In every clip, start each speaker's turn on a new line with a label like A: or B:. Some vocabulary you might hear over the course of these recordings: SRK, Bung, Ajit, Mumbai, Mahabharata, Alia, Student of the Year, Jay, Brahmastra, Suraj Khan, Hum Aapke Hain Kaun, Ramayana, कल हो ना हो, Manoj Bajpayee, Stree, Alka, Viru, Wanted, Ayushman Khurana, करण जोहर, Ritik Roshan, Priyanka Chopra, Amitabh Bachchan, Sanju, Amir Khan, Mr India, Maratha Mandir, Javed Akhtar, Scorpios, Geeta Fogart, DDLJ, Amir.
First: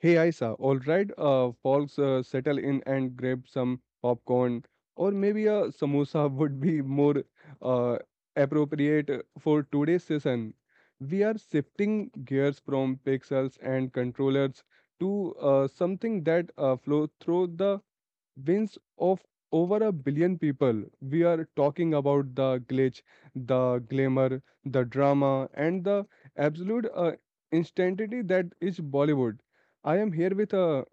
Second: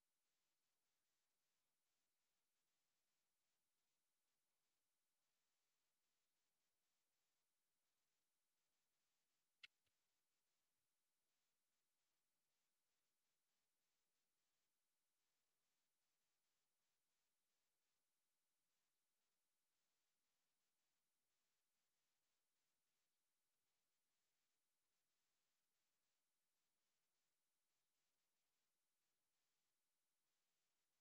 A: Hey Isa, all right, folks, settle in and grab some popcorn, or maybe a samosa would be more uh, appropriate for today's session. We are shifting gears from pixels and controllers to something that flows through the wins of over a billion people. We are talking about the glitch, the glamour, the drama, and the absolute instantity that is Bollywood. I am here with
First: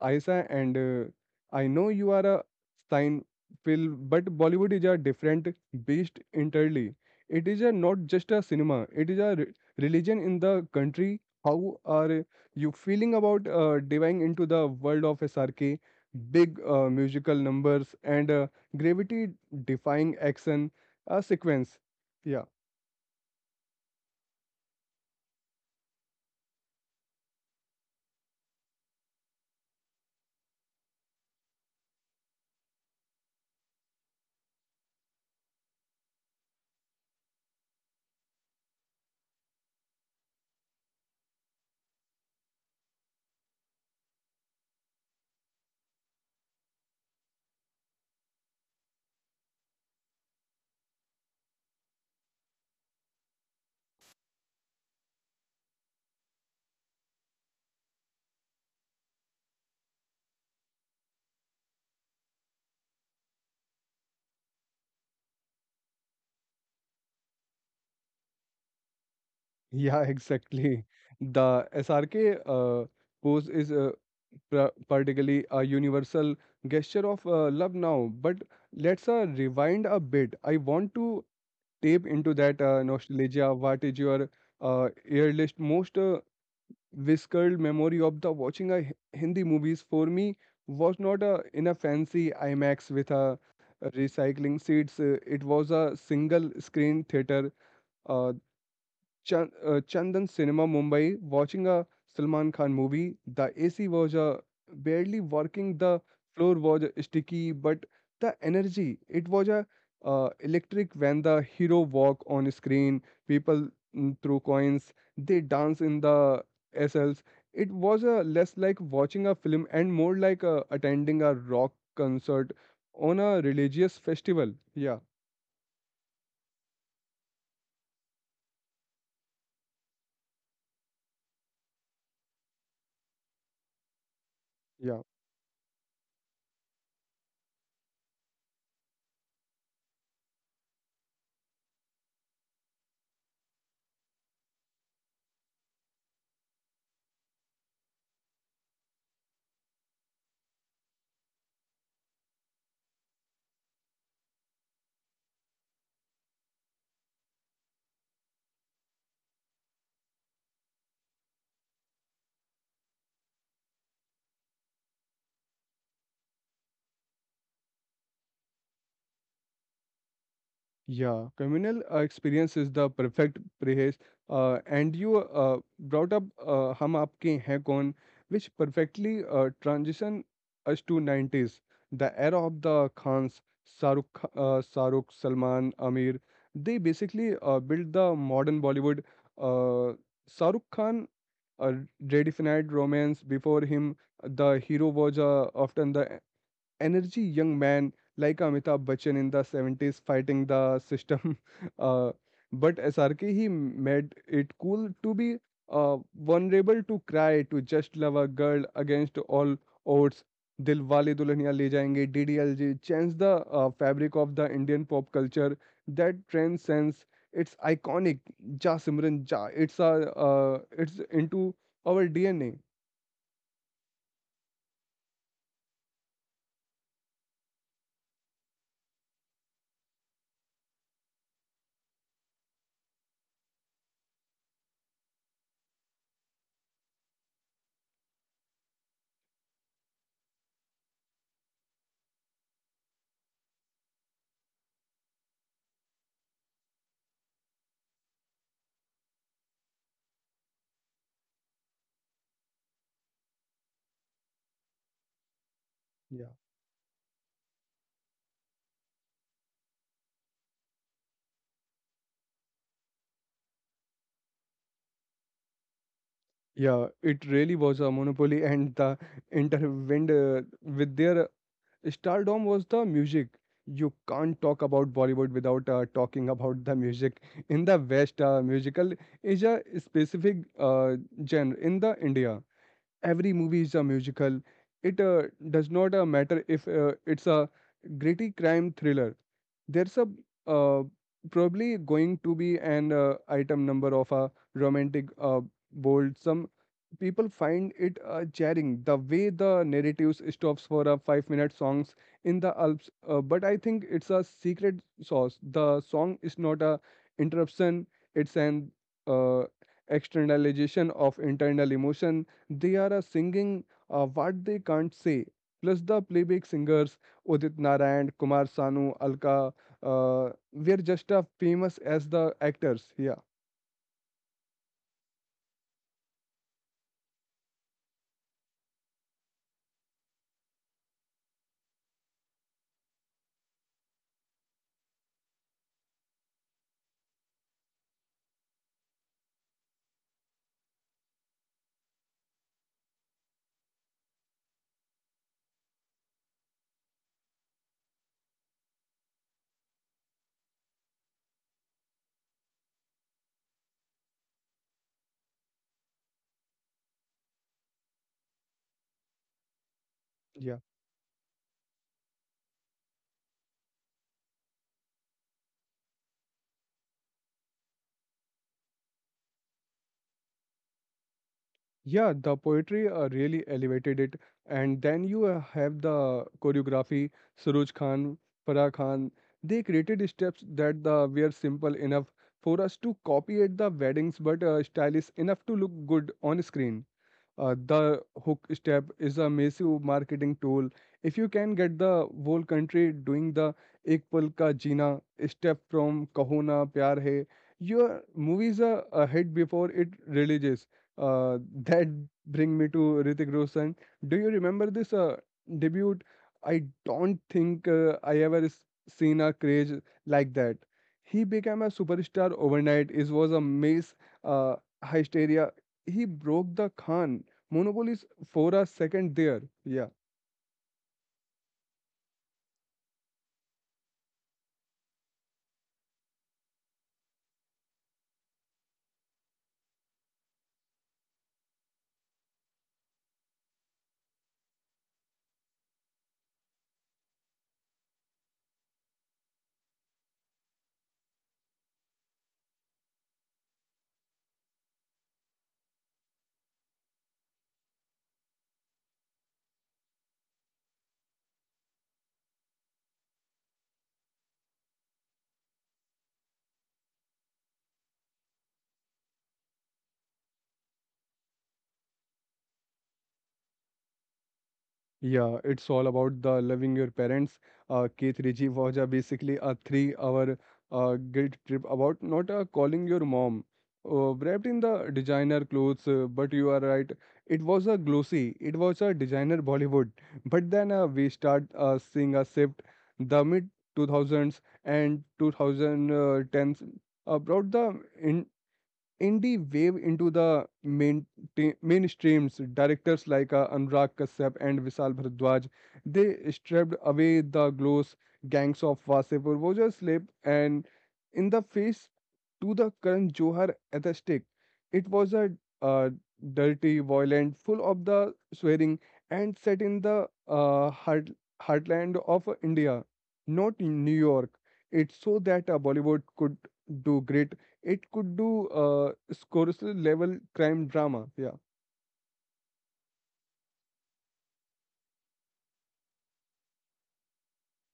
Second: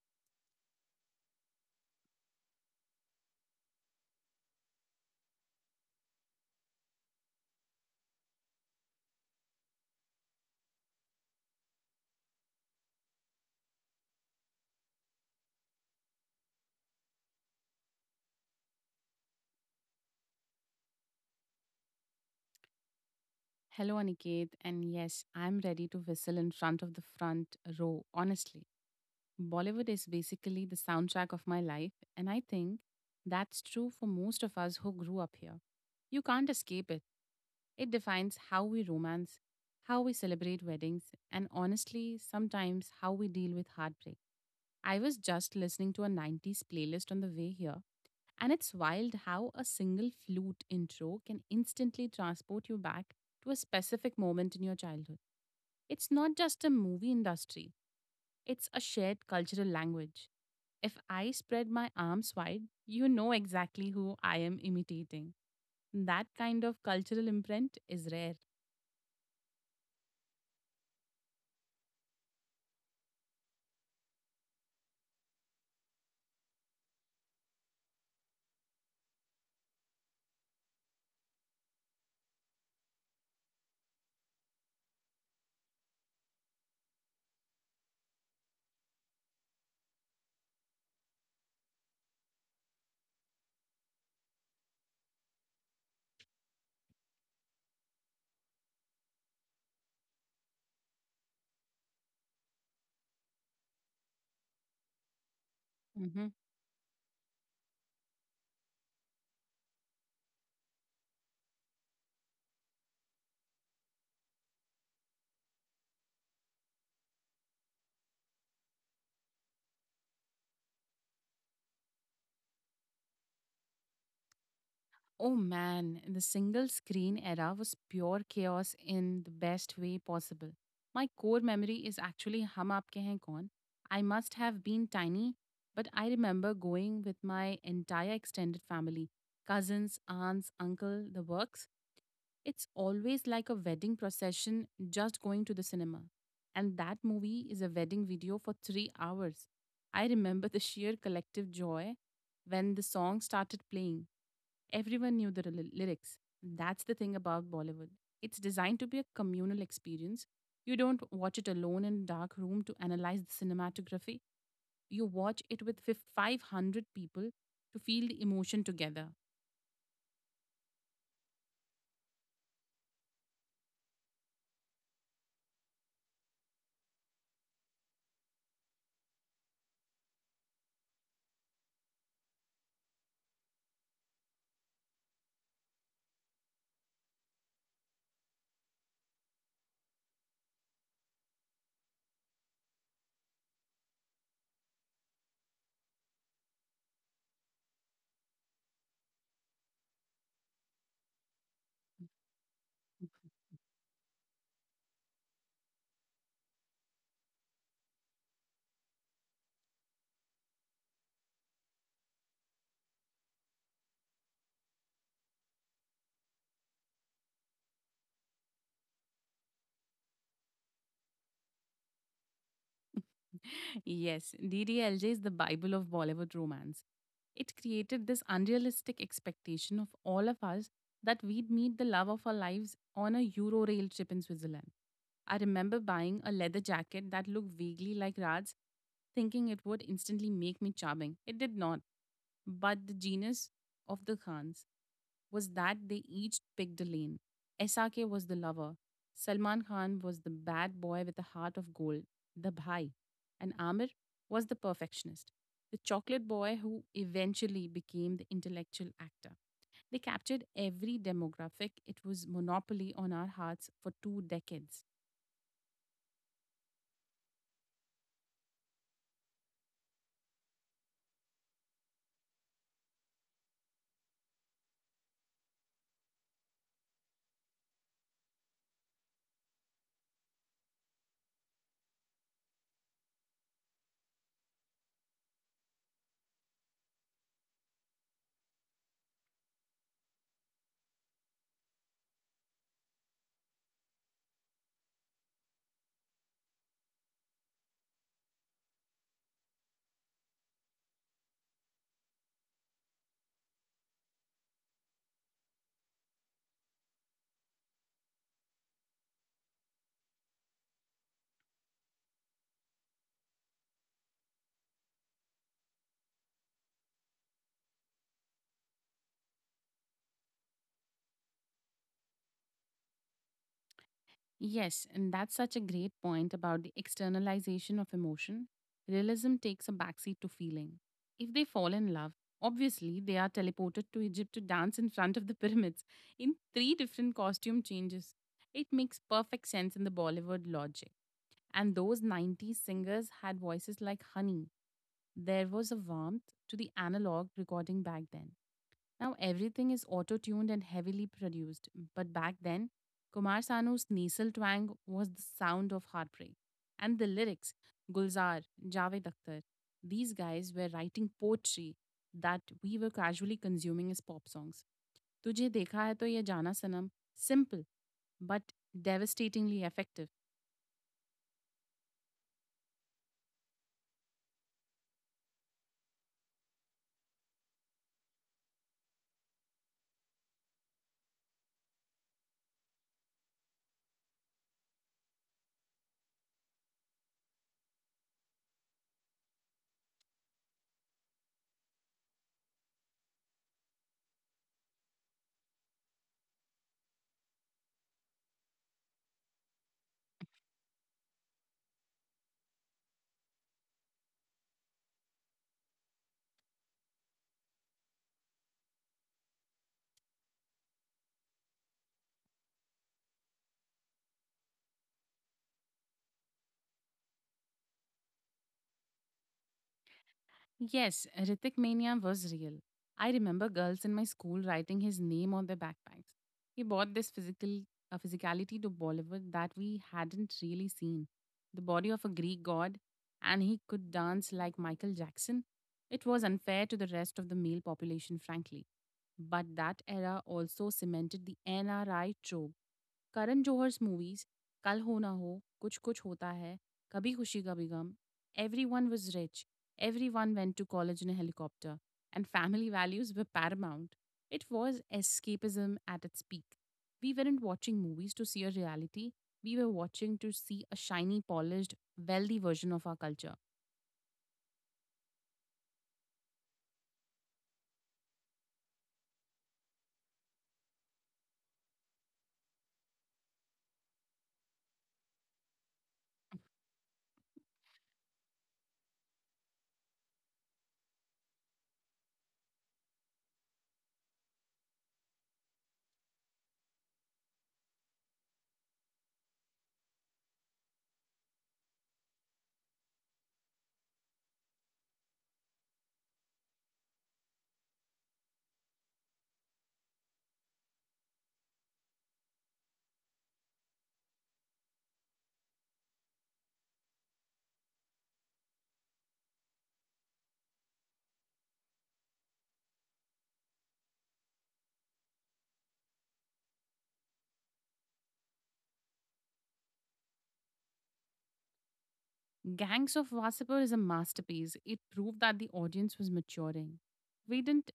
A: Ayesha, and I know you are a sign Phil, but Bollywood is a different beast entirely. It is a not just a cinema; it is a religion in the country. How are you feeling about diving into the world of SRK, big musical numbers, and gravity-defying action sequence? Yeah.
B: Hello, Aniket. And yes, I'm ready to whistle in front of the front row, honestly. Bollywood is basically the soundtrack of my life, and I think that's true for most of us who grew up here. You can't escape it. It defines how we romance, how we celebrate weddings, and honestly, sometimes how we deal with heartbreak. I was just listening to a 90s playlist on the way here, and it's wild how a single flute intro can instantly transport you back to a specific moment in your childhood. It's not just a movie industry, it's a shared cultural language. If I spread my arms wide, you know exactly who I am imitating. That kind of cultural imprint is rare.
A: Yeah, exactly. The SRK pose is particularly a universal gesture of love now. But let's rewind a bit. I want to tap into that nostalgia. What is your earliest, most visceral memory of the watching a Hindi movies? For me, was not in a fancy IMAX with a recycling seats. It was a single screen theater. Uh, Chandan Cinema Mumbai, watching a Salman Khan movie. The AC was barely working, the
B: Mm-hmm.
A: floor was sticky, but the energy, it was electric when the hero walk on screen. People throw coins, they dance in the SLs. It was less like watching a film and more like attending a rock concert on a religious festival. Yeah,
B: Oh man, the single screen era was pure chaos in the best way possible. My core memory is actually Hum Aapke Hain Kaun. I must have been
A: yeah.
B: tiny, but I remember going with my entire extended family cousins, aunts, uncle, the works. It's always like a wedding procession just going to the cinema. And that movie is a wedding video for 3 hours. I remember the sheer collective joy when the song started playing. Everyone knew the lyrics. That's the thing about Bollywood. It's designed to be a communal experience. You don't watch it alone in a dark room to analyze the cinematography. You watch it with 500 people to feel the emotion together.
A: Yeah, communal experience is the perfect prehaze. And you brought up "Hum Aapke Hain Kaun," which perfectly transition us to 90s, the era of the Khans, Saruk, Saruk, Salman, Amir. They basically built the modern Bollywood. Uh, Saruk Khan uh, redefined romance. Before him, the hero was often the energy young man like Amitabh Bachchan in the 70s fighting the system. Uh, but SRK, he made it cool to be vulnerable, to cry, to just love a girl against all odds. Dilwale Dulhania Le Jayenge, DDLJ, changed the fabric of the Indian pop culture. That transcends. It's iconic. Ja Simran Ja. It's a. It's into our DNA.
B: Yes, DDLJ is the Bible of Bollywood romance. It created this unrealistic expectation of all of us that we'd meet the love of our lives on a Euro rail trip in Switzerland. I remember buying a leather jacket that looked vaguely like Rad's, thinking it would instantly make me charming. It did not. But the genius of the Khans was that they each picked a lane. SRK was the lover. Salman Khan was the bad boy with a heart of gold, the bhai, and Amir was the perfectionist, the chocolate boy who eventually became the intellectual actor. They captured every demographic. It was monopoly on our hearts for 2 decades.
A: Yeah, it really was a monopoly, and the intervened with their stardom was the music. You can't talk about Bollywood without talking about the music. In the West, musical is a specific genre in the India every movie is a musical. It does not matter if it's a gritty crime thriller. There's a uh, probably going to be an item number of a romantic bold. Some people find it jarring the way the narrative stops for a 5-minute songs in the Alps. But I think it's a secret sauce. The song is not a interruption. It's an uh, externalization of internal emotion they are singing what they can't say. Plus the playback singers Udit Narayan, Kumar Sanu, Alka were just as famous as the actors. Yeah,
B: Yes, and that's such a great point about the externalization of emotion. Realism takes a backseat to feeling. If they fall in love, obviously they are teleported to Egypt to dance in front of the pyramids in three different costume changes. It makes perfect sense in the Bollywood logic. And those 90s singers had voices like honey. There was a warmth to the analog recording back then. Now everything is auto tuned and heavily produced, but back then, Kumar Sanu's nasal twang was the sound of heartbreak. And the lyrics, Gulzar, Javed Akhtar, these guys were writing
A: Yeah.
B: poetry that we were casually consuming as pop songs. तुझे देखा है तो ये जाना सनम, simple but devastatingly effective.
A: Yeah. The poetry really elevated it, and then you have the choreography. Suraj Khan, Farah Khan. They created steps that the were simple enough for us to copy at the weddings, but stylish enough to look good on screen. The hook step is a massive marketing tool. If you can get the whole country doing the ek pal ka jeena step from kaho na pyar hai, your movie is a hit before it releases. That bring me to Ritik Roshan. Do you remember this debut? I don't think seen a craze like that. He became a superstar overnight. It was a mass uh, hysteria. He broke the Khan Monopolies for a second there. Yeah.
B: Yes, Ritik Mania was real. I remember girls in my school writing his name on their backpacks. He brought this physicality to Bollywood that we hadn't really seen. The body of a Greek god, and he could dance like Michael Jackson. It was unfair to the rest of the male population, frankly. But that era also cemented the NRI trope Karan Johar's movies, कल हो ना हो, कुछ कुछ होता है, Kabhi Khushi Kabhie Gham, everyone was rich, everyone went to college in a helicopter, and family values were paramount. It was escapism at its peak. We weren't watching movies to see a reality. We were watching to see a shiny, polished, wealthy version of our culture.
A: Yeah, it's all about the loving your parents. Keith Ritchie was basically a three-hour guilt trip about not calling your mom. Wrapped in the designer clothes, but you are right. It was a glossy. It was a designer Bollywood. But then we start seeing a shift. The mid 2000s and 2010s brought the Indie wave into the mainstreams. Directors like Anurag Kashyap and Vishal Bharadwaj, they stripped away the gloss gangs of Wasipur, Voja Slip, and in the face to the current Johar aesthetic. It was a uh, dirty, violent, full of the swearing, and set in the heartland of India, not in New York. It's so that Bollywood could do great it could do Scorsese-level crime drama. Yeah.
B: Gangs of Wasseypur is a masterpiece. It proved that the audience was maturing. We didn't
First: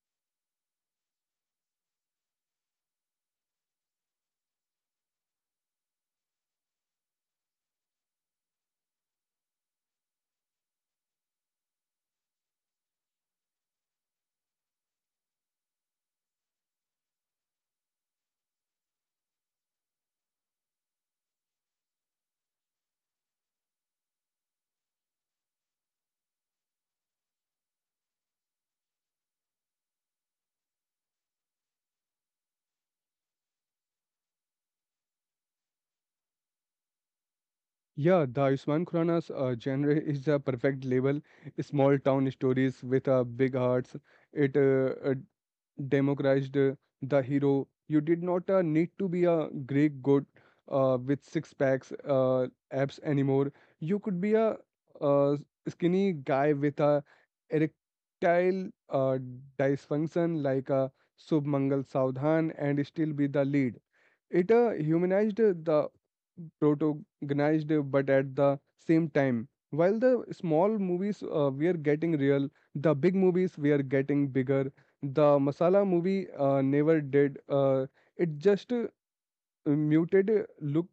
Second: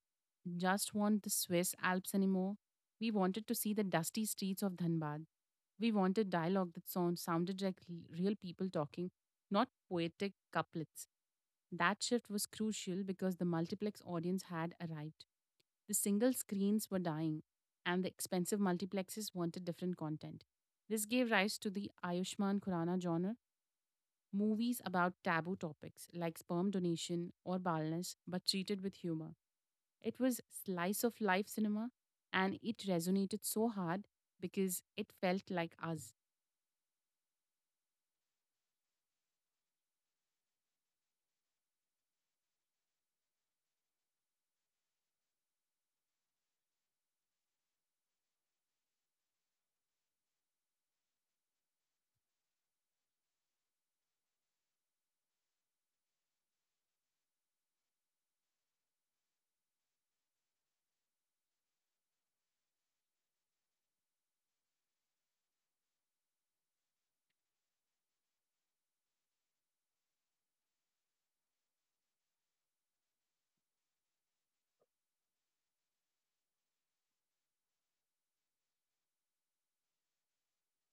B: just want the Swiss Alps anymore. We wanted to see the dusty streets of Dhanbad. We wanted dialogue that sounded like real people talking, not poetic couplets. That shift was crucial because the multiplex audience had arrived. The single screens were dying, and the expensive multiplexes wanted different content. This gave rise to the Ayushman Khurana genre, movies about taboo topics like sperm donation or baldness, but treated with humor. It was slice of life cinema and it resonated so hard because it felt like us.
A: Yeah, the Ayushmann Khurrana's genre is a perfect label. Small town stories with big hearts. It democratized the hero. You did not need to be a Greek god with six packs, abs anymore. You could be a uh, skinny guy with a erectile dysfunction like a Subh Mangal Saudhan and still be the lead. It humanized the protagonized, but at the same time, while the small movies were getting real, the big movies were getting bigger. The masala movie never did. It just muted look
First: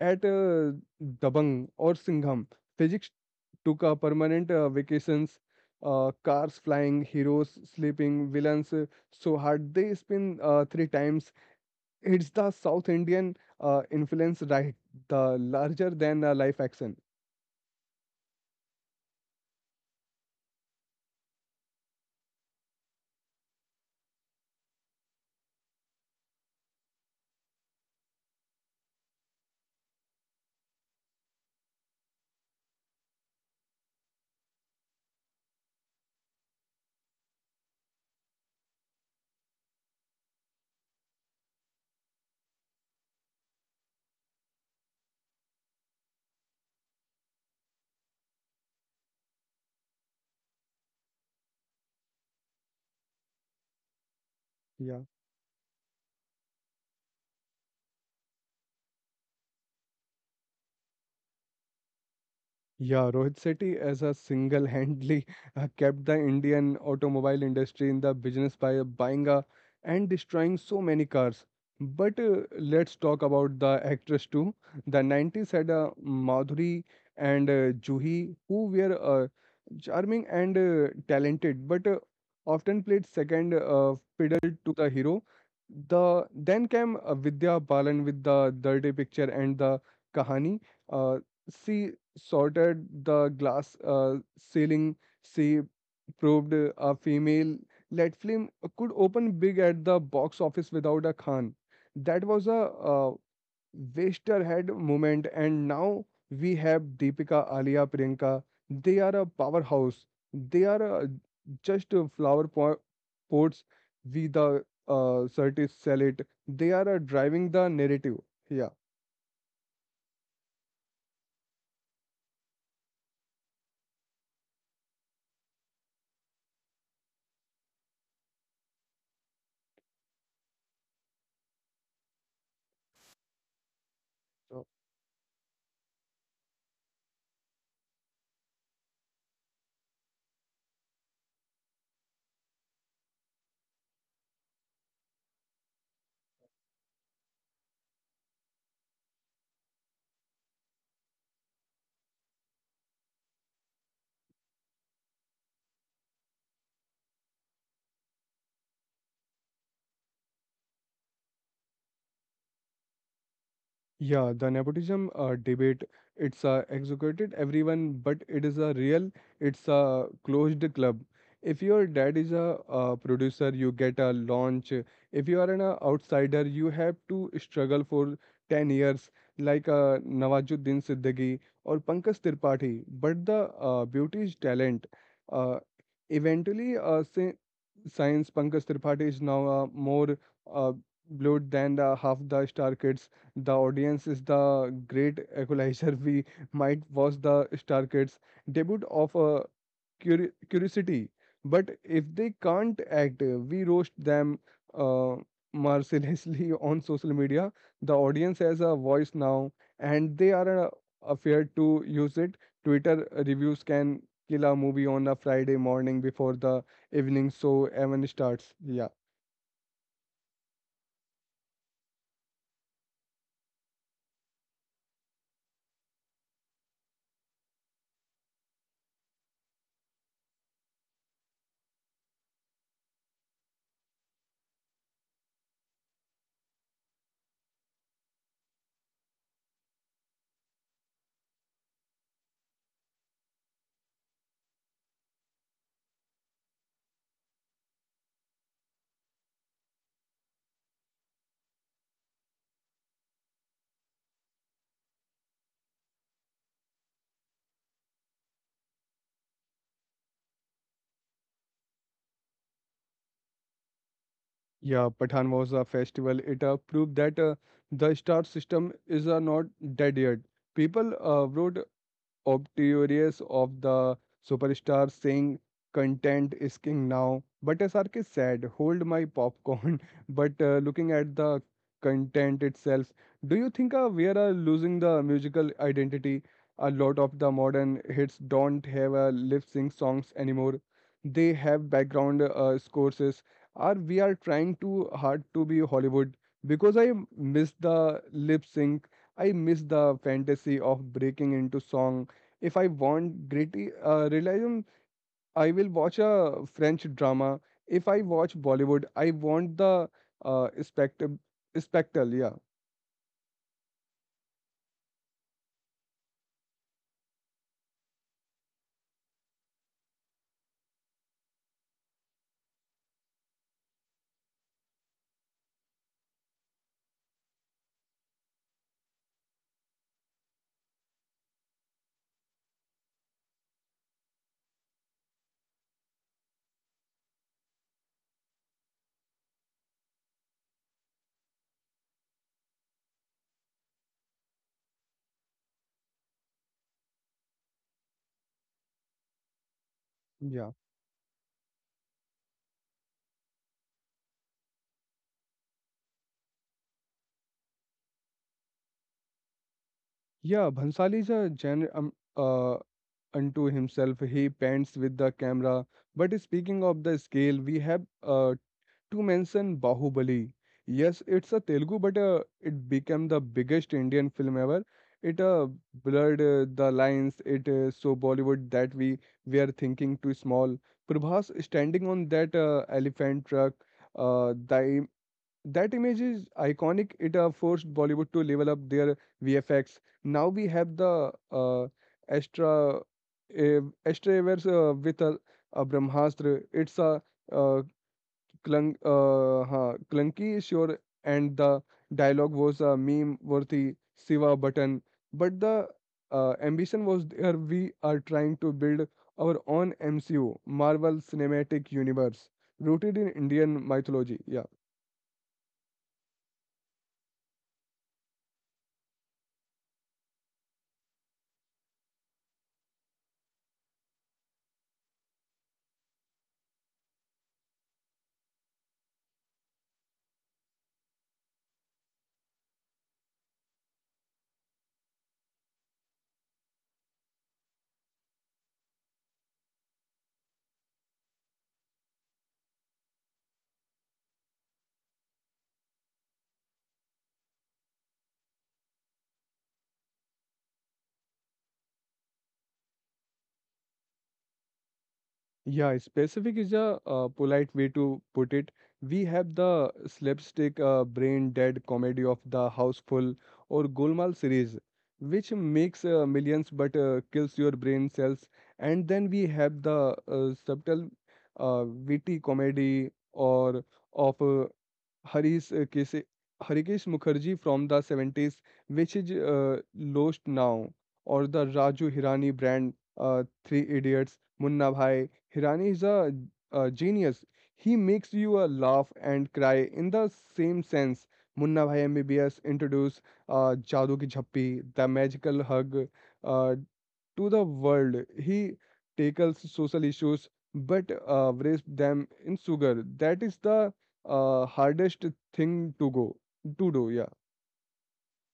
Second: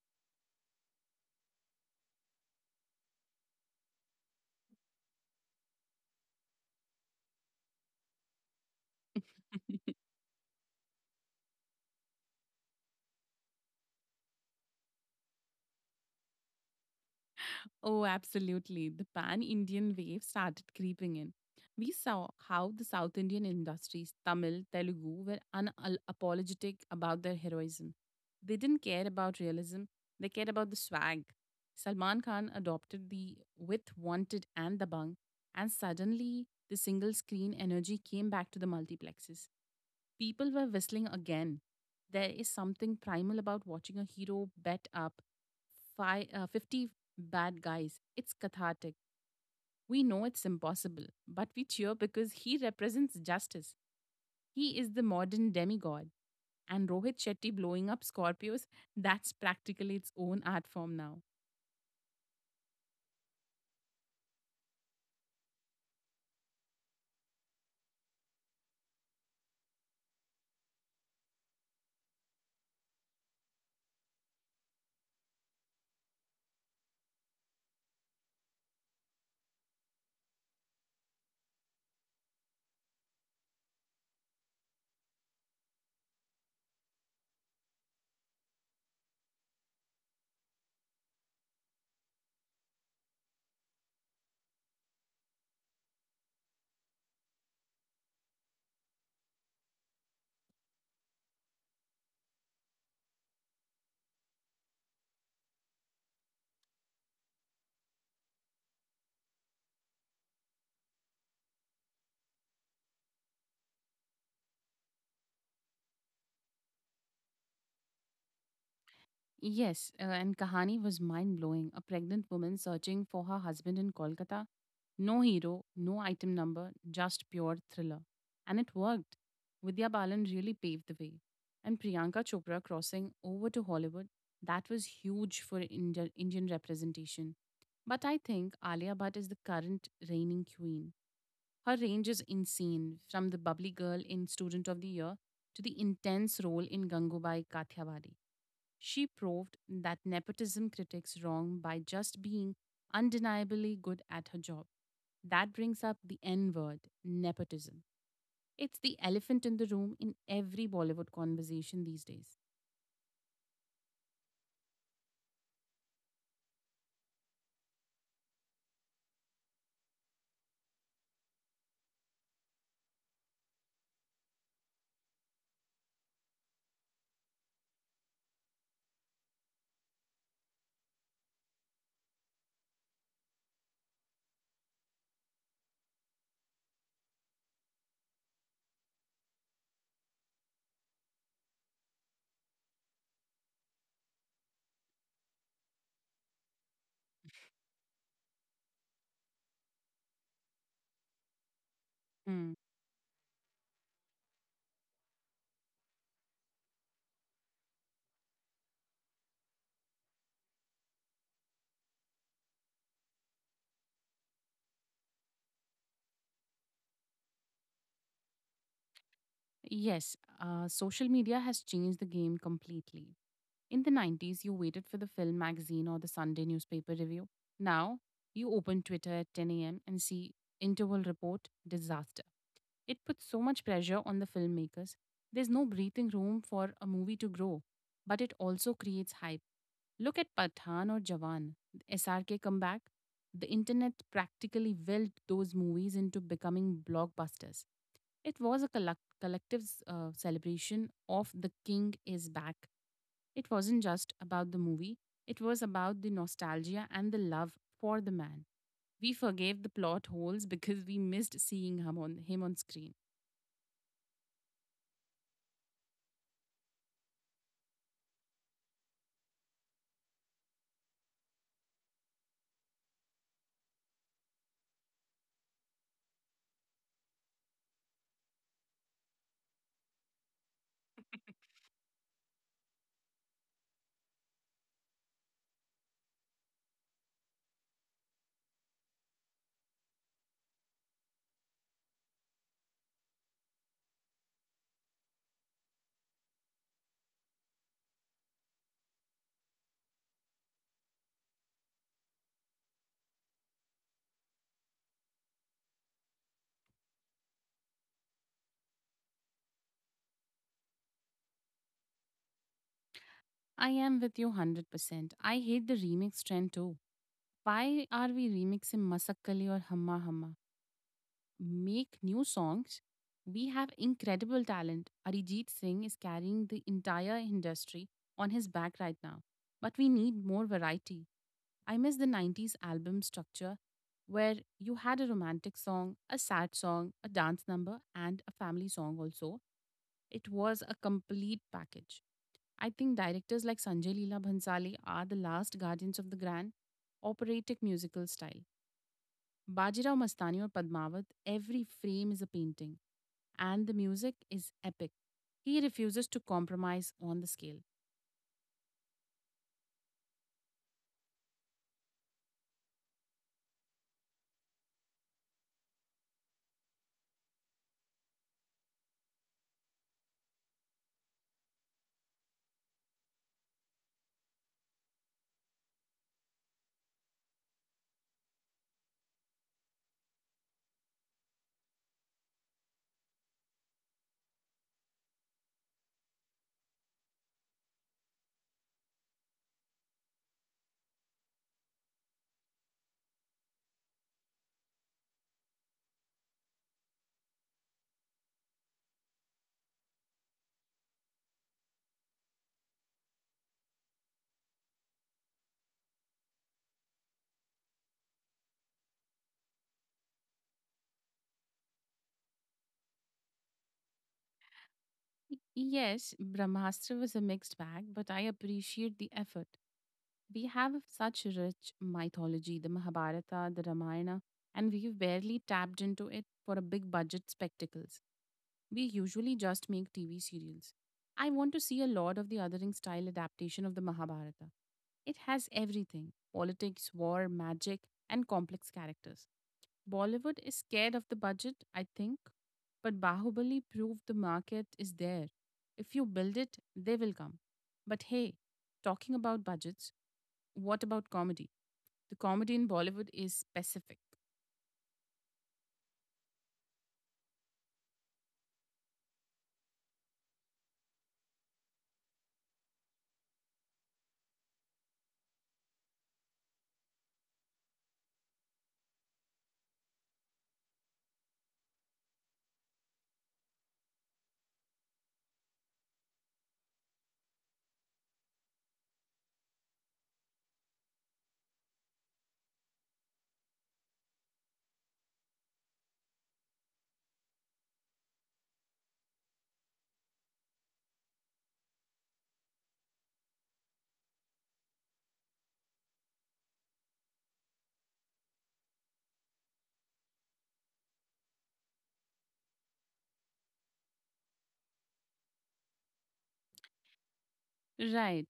A: at Dabang or Singham. Physics took a permanent vacations, cars flying, heroes sleeping, villains so hard they spin three times. It's the South Indian influence, right? The larger than life action.
B: Oh, absolutely. The pan Indian wave started creeping in. We saw how the South Indian industries, Tamil, Telugu, were unapologetic about their heroism. They didn't care about realism, they cared about the swag. Salman Khan adopted the with Wanted and the Bung, and suddenly the single screen energy came back to the multiplexes. People were whistling again. There is something primal about watching a hero bet up fi 50 bad guys. It's cathartic. We know it's impossible, but we cheer because he represents justice. He is the
A: Yeah.
B: modern demigod. And Rohit Shetty blowing up Scorpios, that's practically its own art form now.
A: Yeah, Rohit Sethi has a single-handedly kept the Indian automobile industry in the business by buying and destroying so many cars. But let's talk about the actress too. The 90s had Madhuri and Juhi who were charming and talented, but often played second fiddle to the hero. The then came Vidya Balan with the Dirty Picture and the Kahani. Uh, she sorted the glass ceiling. She proved a female lead film could open big at the box office without a Khan. That was a waster head moment, and now we have Deepika, Alia, Priyanka. They are a powerhouse. They are just flower pots. We the scientists sell they are driving the narrative. Yeah.
B: Yes, and Kahani was mind blowing. A pregnant woman searching for her husband in Kolkata. No hero, no item number, just pure thriller. And it worked. Vidya Balan really paved the way. And Priyanka Chopra crossing over to Hollywood, that
A: So
B: was huge for India, Indian representation. But I think Alia Bhatt is the current reigning queen. Her range is insane, from the bubbly girl in Student of the Year to the intense role in Gangubai Kathiawadi. She proved that nepotism critics wrong by just being undeniably good at her job. That brings up the N word, nepotism. It's the elephant in the room in every Bollywood conversation these days.
A: yeah, the nepotism debate, it's executed everyone, but it's a closed club. If your dad is a, producer, you get a launch. If you are an outsider, you have to struggle for 10 years, like Nawazuddin Siddiqui or Pankaj Tripathi. But the beauty is talent. Uh, eventually, since Pankaj Tripathi is now more uh, blood than the half the star kids the audience is the great equalizer. We might watch the Star Kids debut of a curiosity, but if they
B: Mm.
A: can't act, we roast them uh, mercilessly on social media. The audience has a voice now, and they are afraid to use it. Twitter reviews can kill a movie on a Friday morning before the evening show even starts. Yeah.
B: Yes, social media has changed the game completely. In the 90s, you waited for the film magazine or the Sunday newspaper review. Now, you open Twitter at 10 a.m. and see interval report disaster. It puts so much pressure on the filmmakers. There's no breathing room for a movie to grow, but it also creates hype. Look at Pathan or Jawan, the SRK comeback. The internet practically willed those movies into becoming blockbusters. It was a collective celebration of the king is back. It wasn't just about the movie, it was about the nostalgia and the love for the man. We forgave the plot holes because we missed seeing him on screen.
A: Yeah, Pathan was a festival. It proved that the star system is not dead yet. People wrote obtuous of the superstar saying content is king now but srk said hold my popcorn but looking at the content itself do you think we are losing the musical identity a lot of the modern hits don't have lip sync songs anymore they have background scores. Are we are trying too hard to be hollywood because I miss the lip sync. I miss the fantasy of breaking into song if I want gritty realism, I will watch a French drama. If I watch Bollywood, I want the spectacle. Spectacle, yeah,
B: I am with you 100%. I hate the remix trend too. Why are we remixing Masakkali or Hamma Hamma? Make new songs. We have incredible talent. Arijit Singh is carrying the entire industry on his back right now. But we need more variety. I miss the 90s album structure where you had a romantic song, a sad song, a dance number, and a family song also. It was a complete package. I think directors like Sanjay Leela Bhansali are the last guardians of the grand operatic musical style. Bajirao Mastani or
A: yeah,
B: Padmavat, every frame is a painting, and the music is epic. He refuses to compromise on the scale.
A: yeah. Bhansali is a genre unto himself. He paints with the camera. But speaking of the scale, we have to mention Bahubali. Yes, it's a Telugu, but it became the biggest Indian film ever. It blurred the lines. It so Bollywood that we are thinking too small. Prabhas standing on that elephant truck. Uh, the, im- that image is iconic. It forced Bollywood to level up their VFX. Now we have the Astra Avers, a Brahmastra. It's uh, clunky, sure, and the dialogue was a meme-worthy Siva button, but the ambition was there. We are trying to build our own MCU, Marvel Cinematic Universe, rooted in Indian mythology. Yeah.
B: Yes, Brahmastra was a mixed bag, but I appreciate the effort. We have such rich mythology, the Mahabharata, the Ramayana, and we've barely tapped into it for a big budget spectacles. We usually just make TV serials. I want to see a Lord of the Othering style adaptation of the Mahabharata. It has everything politics, war, magic, and complex characters. Bollywood is scared of the budget, I think, but Bahubali proved the market is there. If you build it, they will come. But hey, talking about budgets, what about comedy? The comedy in Bollywood is specific.
A: Yeah, specific is a polite way to put it. We have the slapstick, brain dead comedy of the Houseful or Golmaal series, which makes millions but kills your brain cells. And then we have the subtle, witty comedy or of Harish Kese- Harikesh Mukherjee from the 70s, which is lost now, or the Raju Hirani brand, Three Idiots, Munna Bhai. Hirani is a genius. He makes you laugh and cry in the same sense. Munna Bhai MBBS introduced Jadu Ki Jhappi, the Magical Hug, uh, to the world. He tackles social issues but wraps them in sugar. That is the hardest thing to do. Yeah.
B: Right.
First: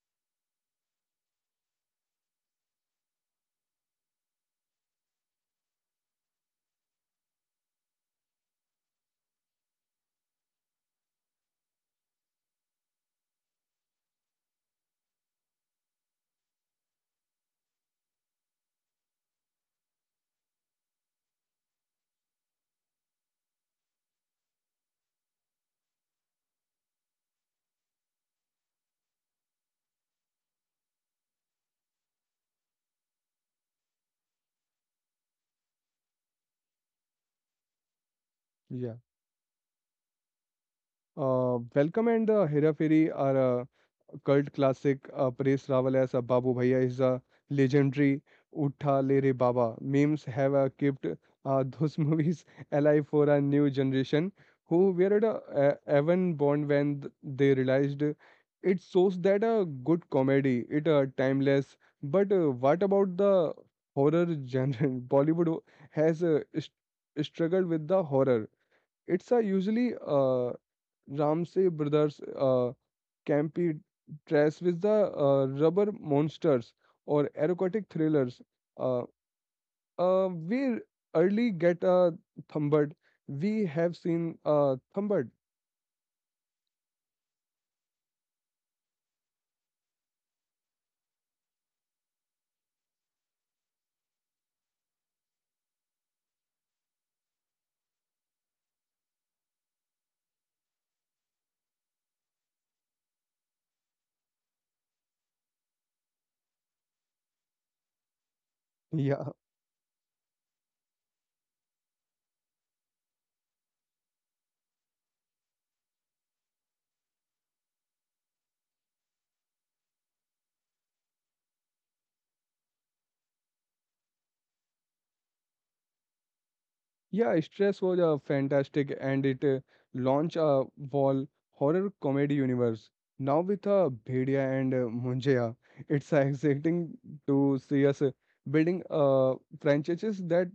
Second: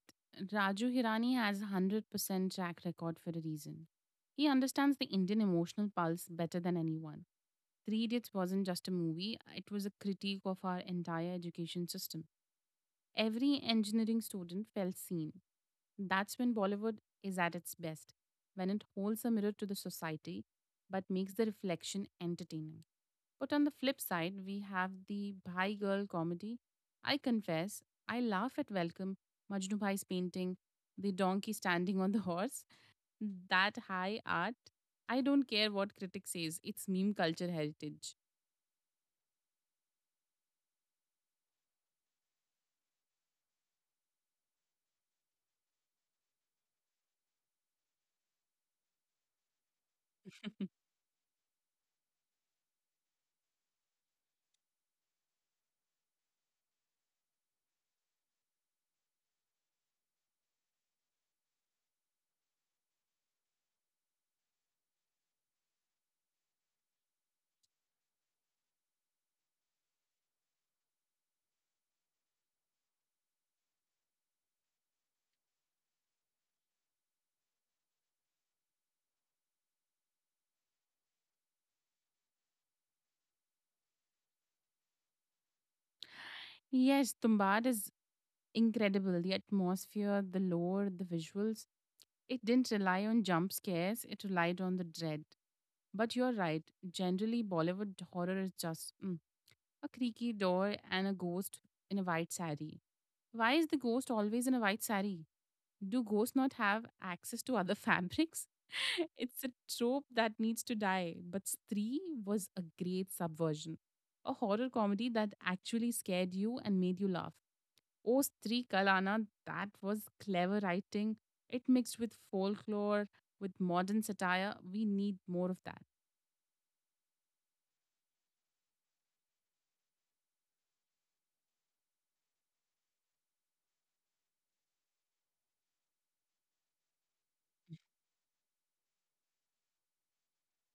B: Raju Hirani has 100% track record for a reason. He understands the Indian emotional pulse better than anyone. Three Idiots wasn't just a movie, it was a critique of our entire education system. Every engineering student felt seen. That's when Bollywood is at its best, when it holds a mirror to the society but makes the reflection entertaining. But on the flip side, we have the Bhai Girl comedy. I confess, I laugh at Welcome, Majnu Bhai's painting, the donkey standing on the horse. That high art. I don't care what critics says, it's meme culture heritage.
A: Yeah. Welcome and Hera Fairy are cult classic uh, Paresh Rawal as a Babu Bhaiya is a legendary Utha Le Re Baba. Memes have kept those movies alive for a new generation who were even born when they realized it shows that a good comedy, it timeless. But what about the horror genre? Bollywood has struggled with the horror. It's usually uh, Ramsey brothers. Campy dress with the rubber monsters or erotic thrillers. Uh, we early get thumbered. We have seen thumbered.
B: Yes, Tumbad is incredible. The atmosphere, the lore, the visuals. It didn't rely on jump scares, it relied on the dread. But you're right, generally, Bollywood horror is just mm, a creaky door and a ghost in a white sari. Why is the ghost always in a white sari? Do ghosts not have access to other fabrics? It's a
A: Yeah,
B: trope that needs to die, but Stree was a great subversion. A horror comedy that actually scared you and made you laugh. O Stri Kalana, that was clever writing. It mixed with folklore, with modern satire. We need more of that.
A: yeah. Stress was fantastic, and it launched a wall horror comedy universe. Now with Bhedia and Munjaya, it's exciting to see us building franchises that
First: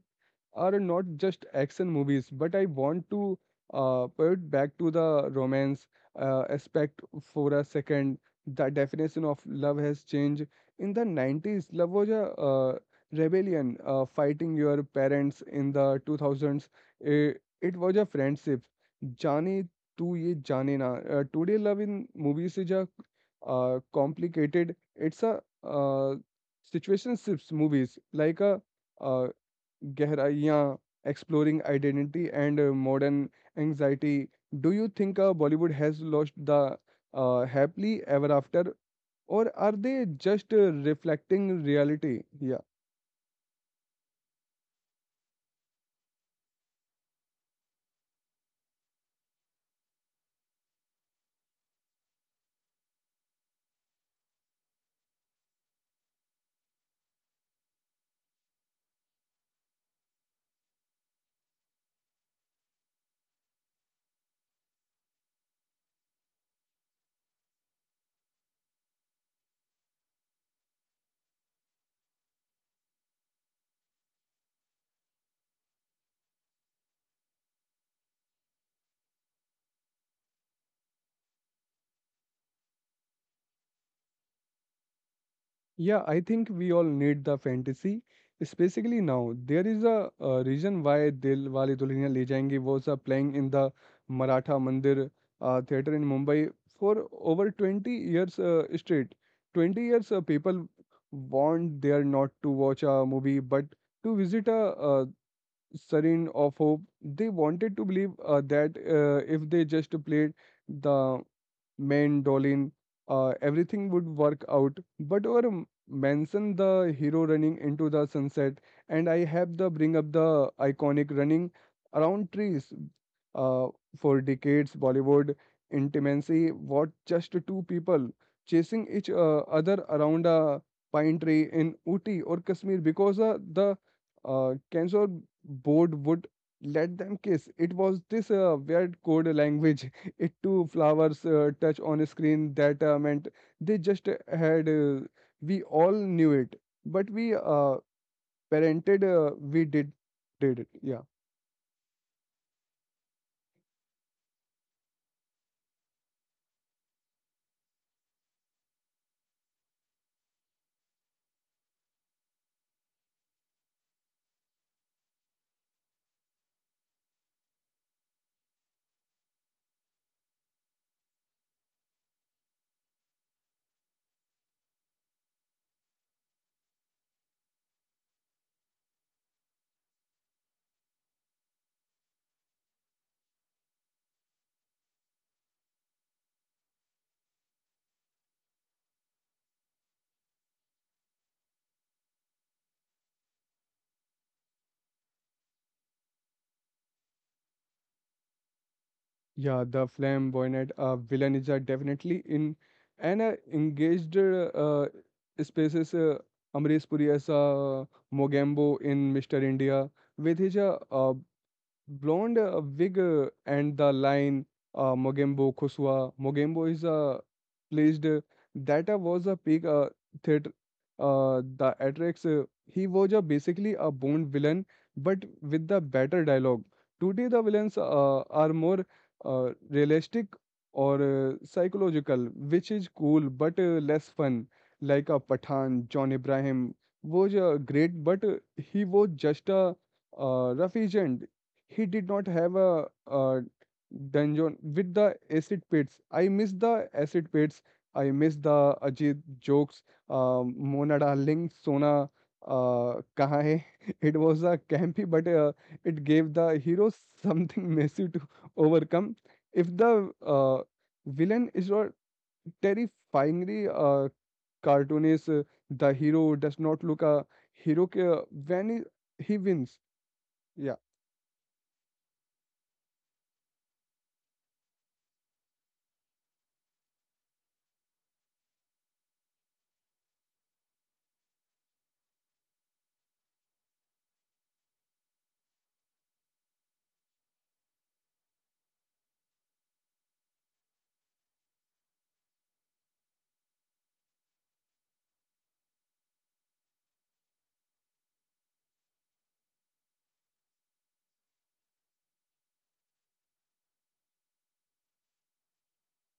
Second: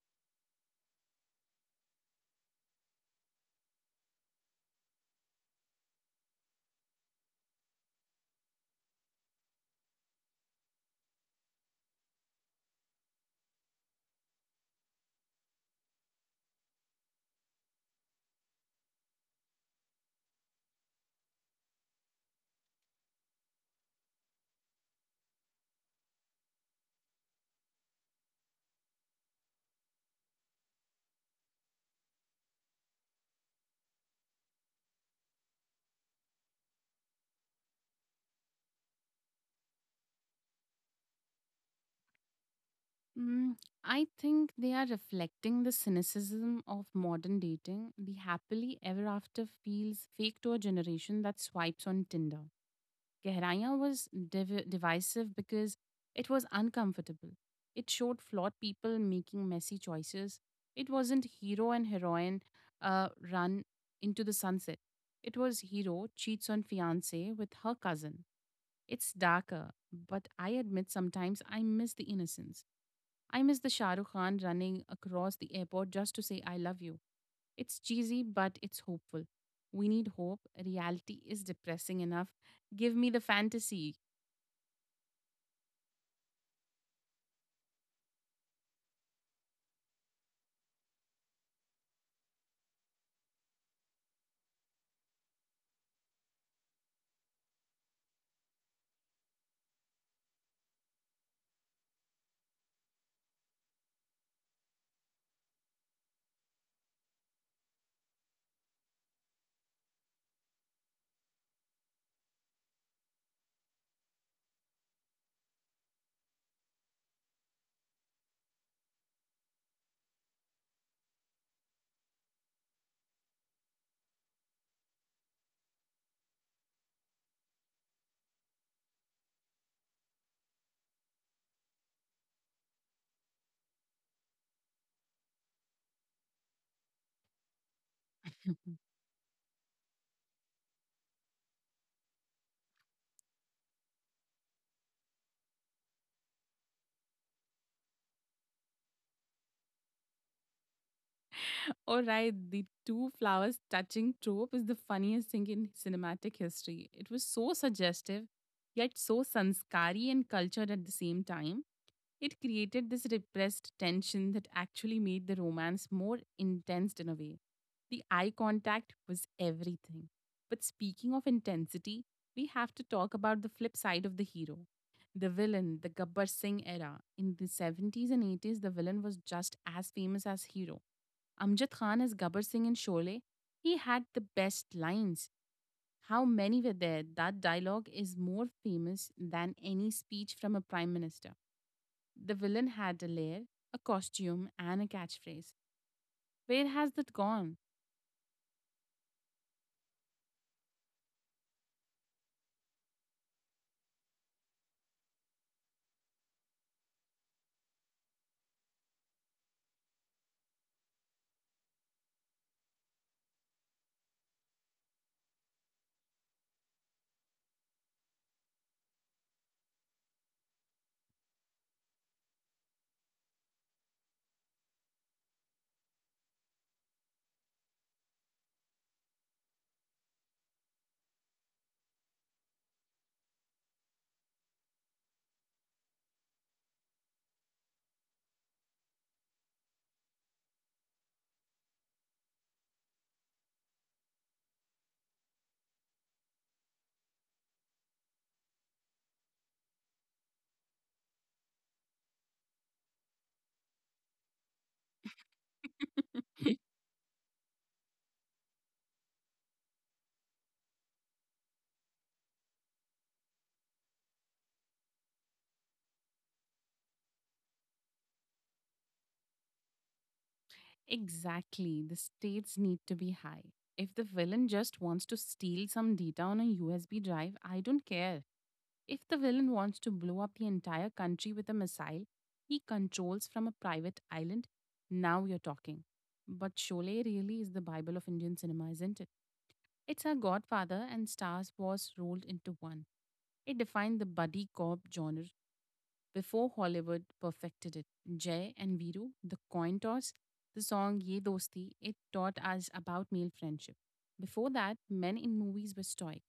A: are not just action movies, but I want to pivot back to the romance aspect for a second. The definition of love has changed. In the 90s, love was a rebellion, fighting your parents. In the 2000s, it was a friendship. Jaane tu ye jaane na. Today, love in movies is a complicated. It's a situationship movies like a uh, Gehraiyan, exploring identity and modern anxiety. Do you think Bollywood has lost the happily ever after, or are they just reflecting reality? Yeah.
B: Mm, I think they are reflecting the cynicism of modern dating. The happily ever after feels fake to a generation that swipes on Tinder. Gehraiya was divisive because it was uncomfortable. It showed flawed people making messy choices. It wasn't hero and heroine run into the sunset. It was hero cheats on fiance with her cousin. It's darker, but I admit sometimes I miss the innocence. I miss the Shah Rukh Khan running across the airport just to say I love you. It's cheesy, but it's hopeful. We need hope. Reality is depressing enough. Give me the fantasy.
A: Yeah, I think we all need the fantasy, specifically now. There is reason why Dil Wale Dulhania Le Jayenge was playing in the Maratha Mandir theater in Mumbai for over 20 years straight. 20 years people want there not to watch a movie but to visit a, uh serene of hope. They wanted to believe that if they just played the mandolin, everything would work out. But mention the hero running into the sunset, and I have the bring up the iconic running around trees. Uh, for decades, Bollywood intimacy was just two people chasing each other around a pine tree in Uti or Kashmir because the censor board would let them kiss. It was this weird code language it too flowers touch on a screen that meant they just had we all knew it but we parented we did it. Yeah.
B: All right, the two flowers touching trope is the funniest thing in cinematic history. It was so suggestive, yet so sanskari and cultured at the same time. It created this repressed tension that actually made the romance more intense in a way. The eye contact was everything. But speaking of intensity, we have to talk about the flip side of the hero. The villain, the Gabbar Singh era. In the 70s and 80s, the villain was just as famous as hero. Amjad Khan as Gabbar Singh in Sholay, he had the best lines. How many were there? That dialogue is more famous than any speech from a prime minister. The villain had a lair, a costume, and a catchphrase. Where has that gone?
A: Yeah, the flamboyant villain is definitely in and engaged spaces. Amrish Puri as Mogambo in Mr. India with his blonde wig and the line Mogembo Kosua. Mogembo is placed that was a peak theater. The Atrix, he was basically a Bond villain, but with the better dialogue. Today, the villains are more realistic or psychological, which is cool but less fun. Like a Pathan, John Ibrahim was great, but he was just a rough agent. He did not have a dungeon with the acid pits. I miss the acid pits. I miss the Ajit jokes. Mona darling, Sona, kahan hai? It was a campy, but it gave the hero something massive to overcome. If the villain is not terrifyingly cartoonish, the hero does not look a when he wins. Yeah.
B: Exactly. The stakes need to be high. If the villain just wants to steal some data on a USB drive, I don't care. If the villain wants to blow up the entire country with a missile he controls from a private island, now you're talking. But Sholay really is the Bible of Indian cinema, isn't it? It's our godfather and Star Wars rolled into one. It defined the buddy cop genre before Hollywood perfected it, Jay and Viru, the coin toss, the song Ye Dosti, it taught us about male friendship. Before that, men in movies were stoic.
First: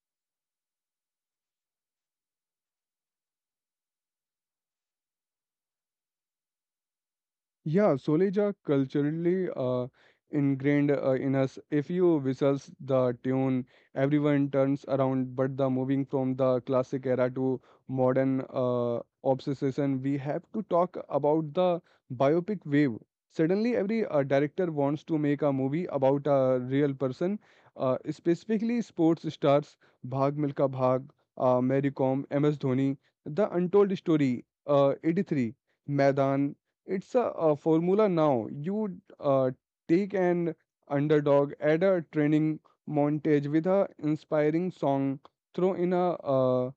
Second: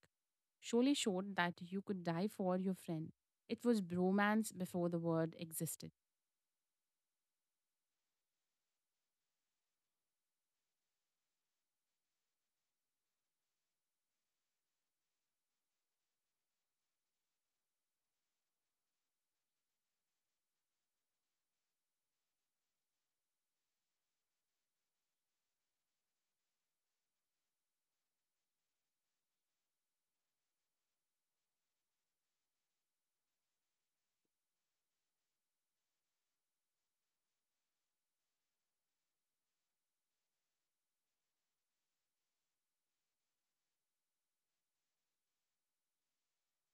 B: Sholay showed that you could die for your friend. It was bromance before the word existed.
A: Yeah, solis are culturally ingrained in us. If you whistles the tune, everyone turns around. But the moving from the classic era to modern obsession, we have to talk about the biopic wave. Suddenly, every director wants to make a movie about a real person, specifically sports stars, Bhag Milka Bhag, Mary Kom, MS Dhoni, The Untold Story, 83, Maidan. It's a formula now. You take an underdog, add a training montage with a inspiring song, throw in a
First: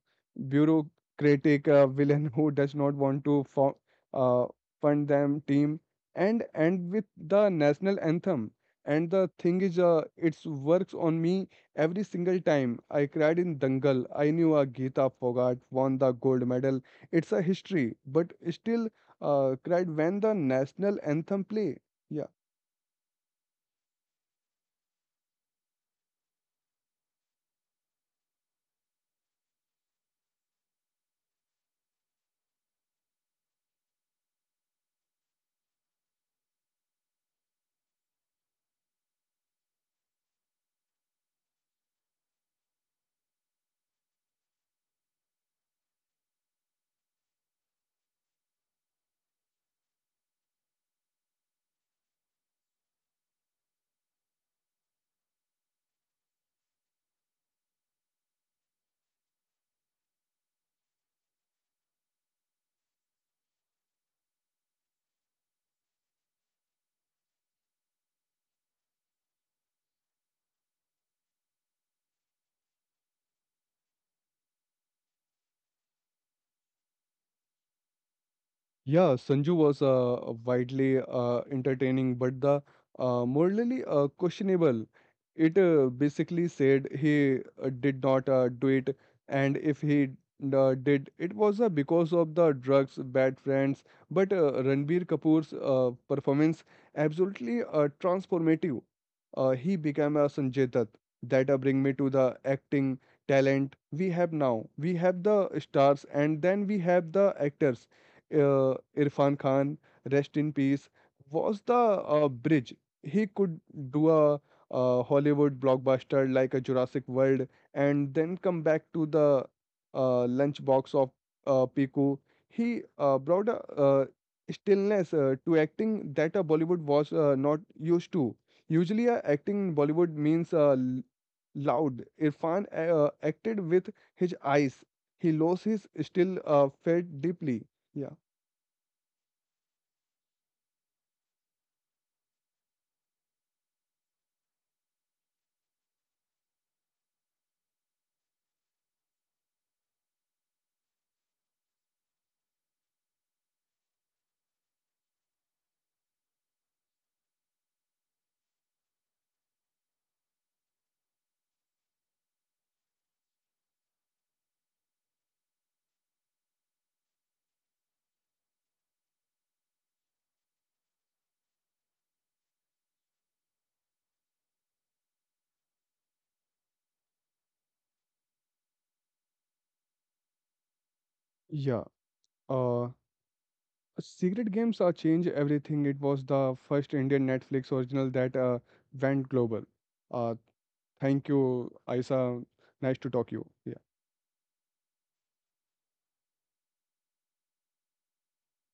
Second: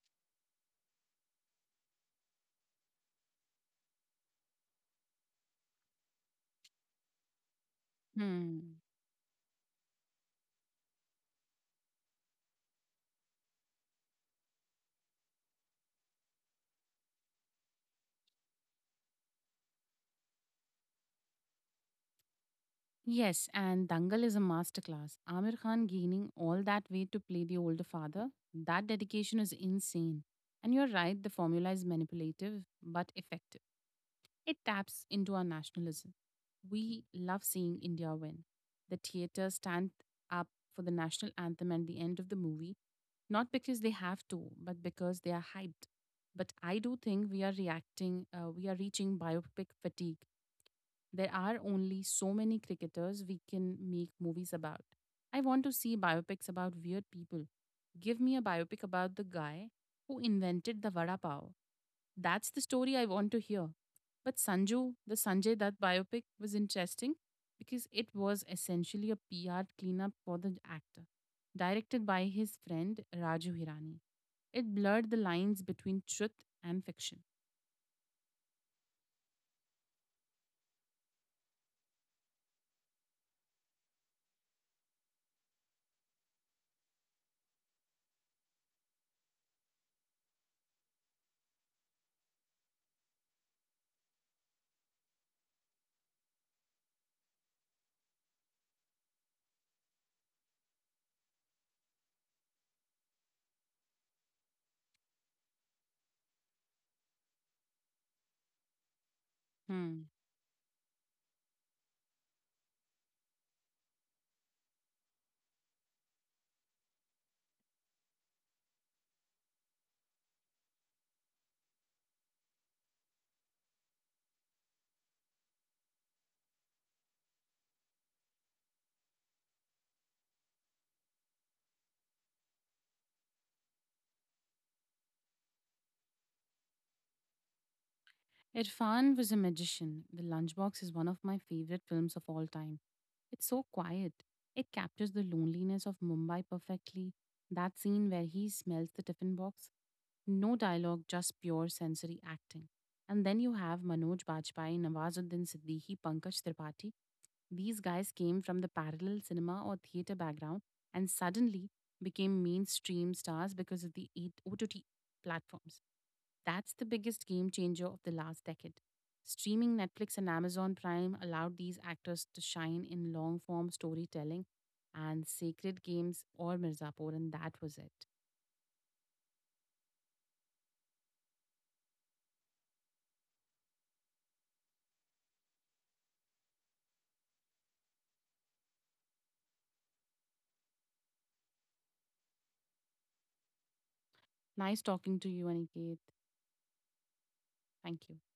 A: bureaucratic villain who does not want to uh, fund them team, and end with the national anthem.
B: Hmm.
A: And the thing is, it works on me every single time. I cried in Dangal. I knew a Geeta Fogart won the gold medal. It's a history, but still cried when the national anthem play. Yeah.
B: Yes, and Dangal is a masterclass. Amir Khan gaining all that weight to play the older father, that dedication is insane. And you're right, the formula is manipulative but effective. It taps into our nationalism. We love seeing India win. The theaters stand up for the national anthem at the end of the movie, not because they have to, but because they are hyped. But I do think we are reaching biopic fatigue. There are only so many cricketers we can make movies about. I want to see biopics about weird people. Give me a biopic about the guy who invented the vada pav. That's the story I want to hear. But Sanju, the Sanjay Dutt biopic was interesting because it was essentially a PR cleanup for the actor, directed by his friend Raju Hirani. It blurred the lines between truth and fiction.
A: Yeah, Sanju was widely entertaining, but the morally questionable. It basically said he did not do it, and if he did, it was because of the drugs, bad friends. But Ranbir Kapoor's performance absolutely transformative. He became a Sanjay Dutt. That bring me to the acting talent we have now. We have the stars, and then we have the actors, Irfan Khan, rest
B: Hmm.
A: in peace, was the bridge. He could do a Hollywood blockbuster like a Jurassic World and then come back to the lunchbox of Piku. He brought a stillness to acting that a Bollywood was not used to. Usually, acting in Bollywood means loud. Irfan acted with his eyes. He lost his still felt deeply. Yeah.
B: Irfan was a magician. The Lunchbox is one of my favorite films of all time. It's so quiet. It captures the loneliness of Mumbai perfectly. That scene where he smells the tiffin box, no dialogue, just pure sensory acting. And then you have Manoj Bajpayee, Nawazuddin Siddiqui, Pankaj Tripathi. These guys came from the parallel cinema or theater background and suddenly became mainstream stars because of the OTT platforms. That's the biggest game changer of the last decade. Streaming Netflix and Amazon Prime allowed these actors to shine in long form storytelling and Sacred Games or Mirzapur, and that was it.
A: Yeah, uh, Secret Games changed everything. It was the first Indian Netflix original that went global. Uh, Thank you, Aisa. Nice to talk you. Yeah.
B: Nice talking to you, Aniket. Thank you.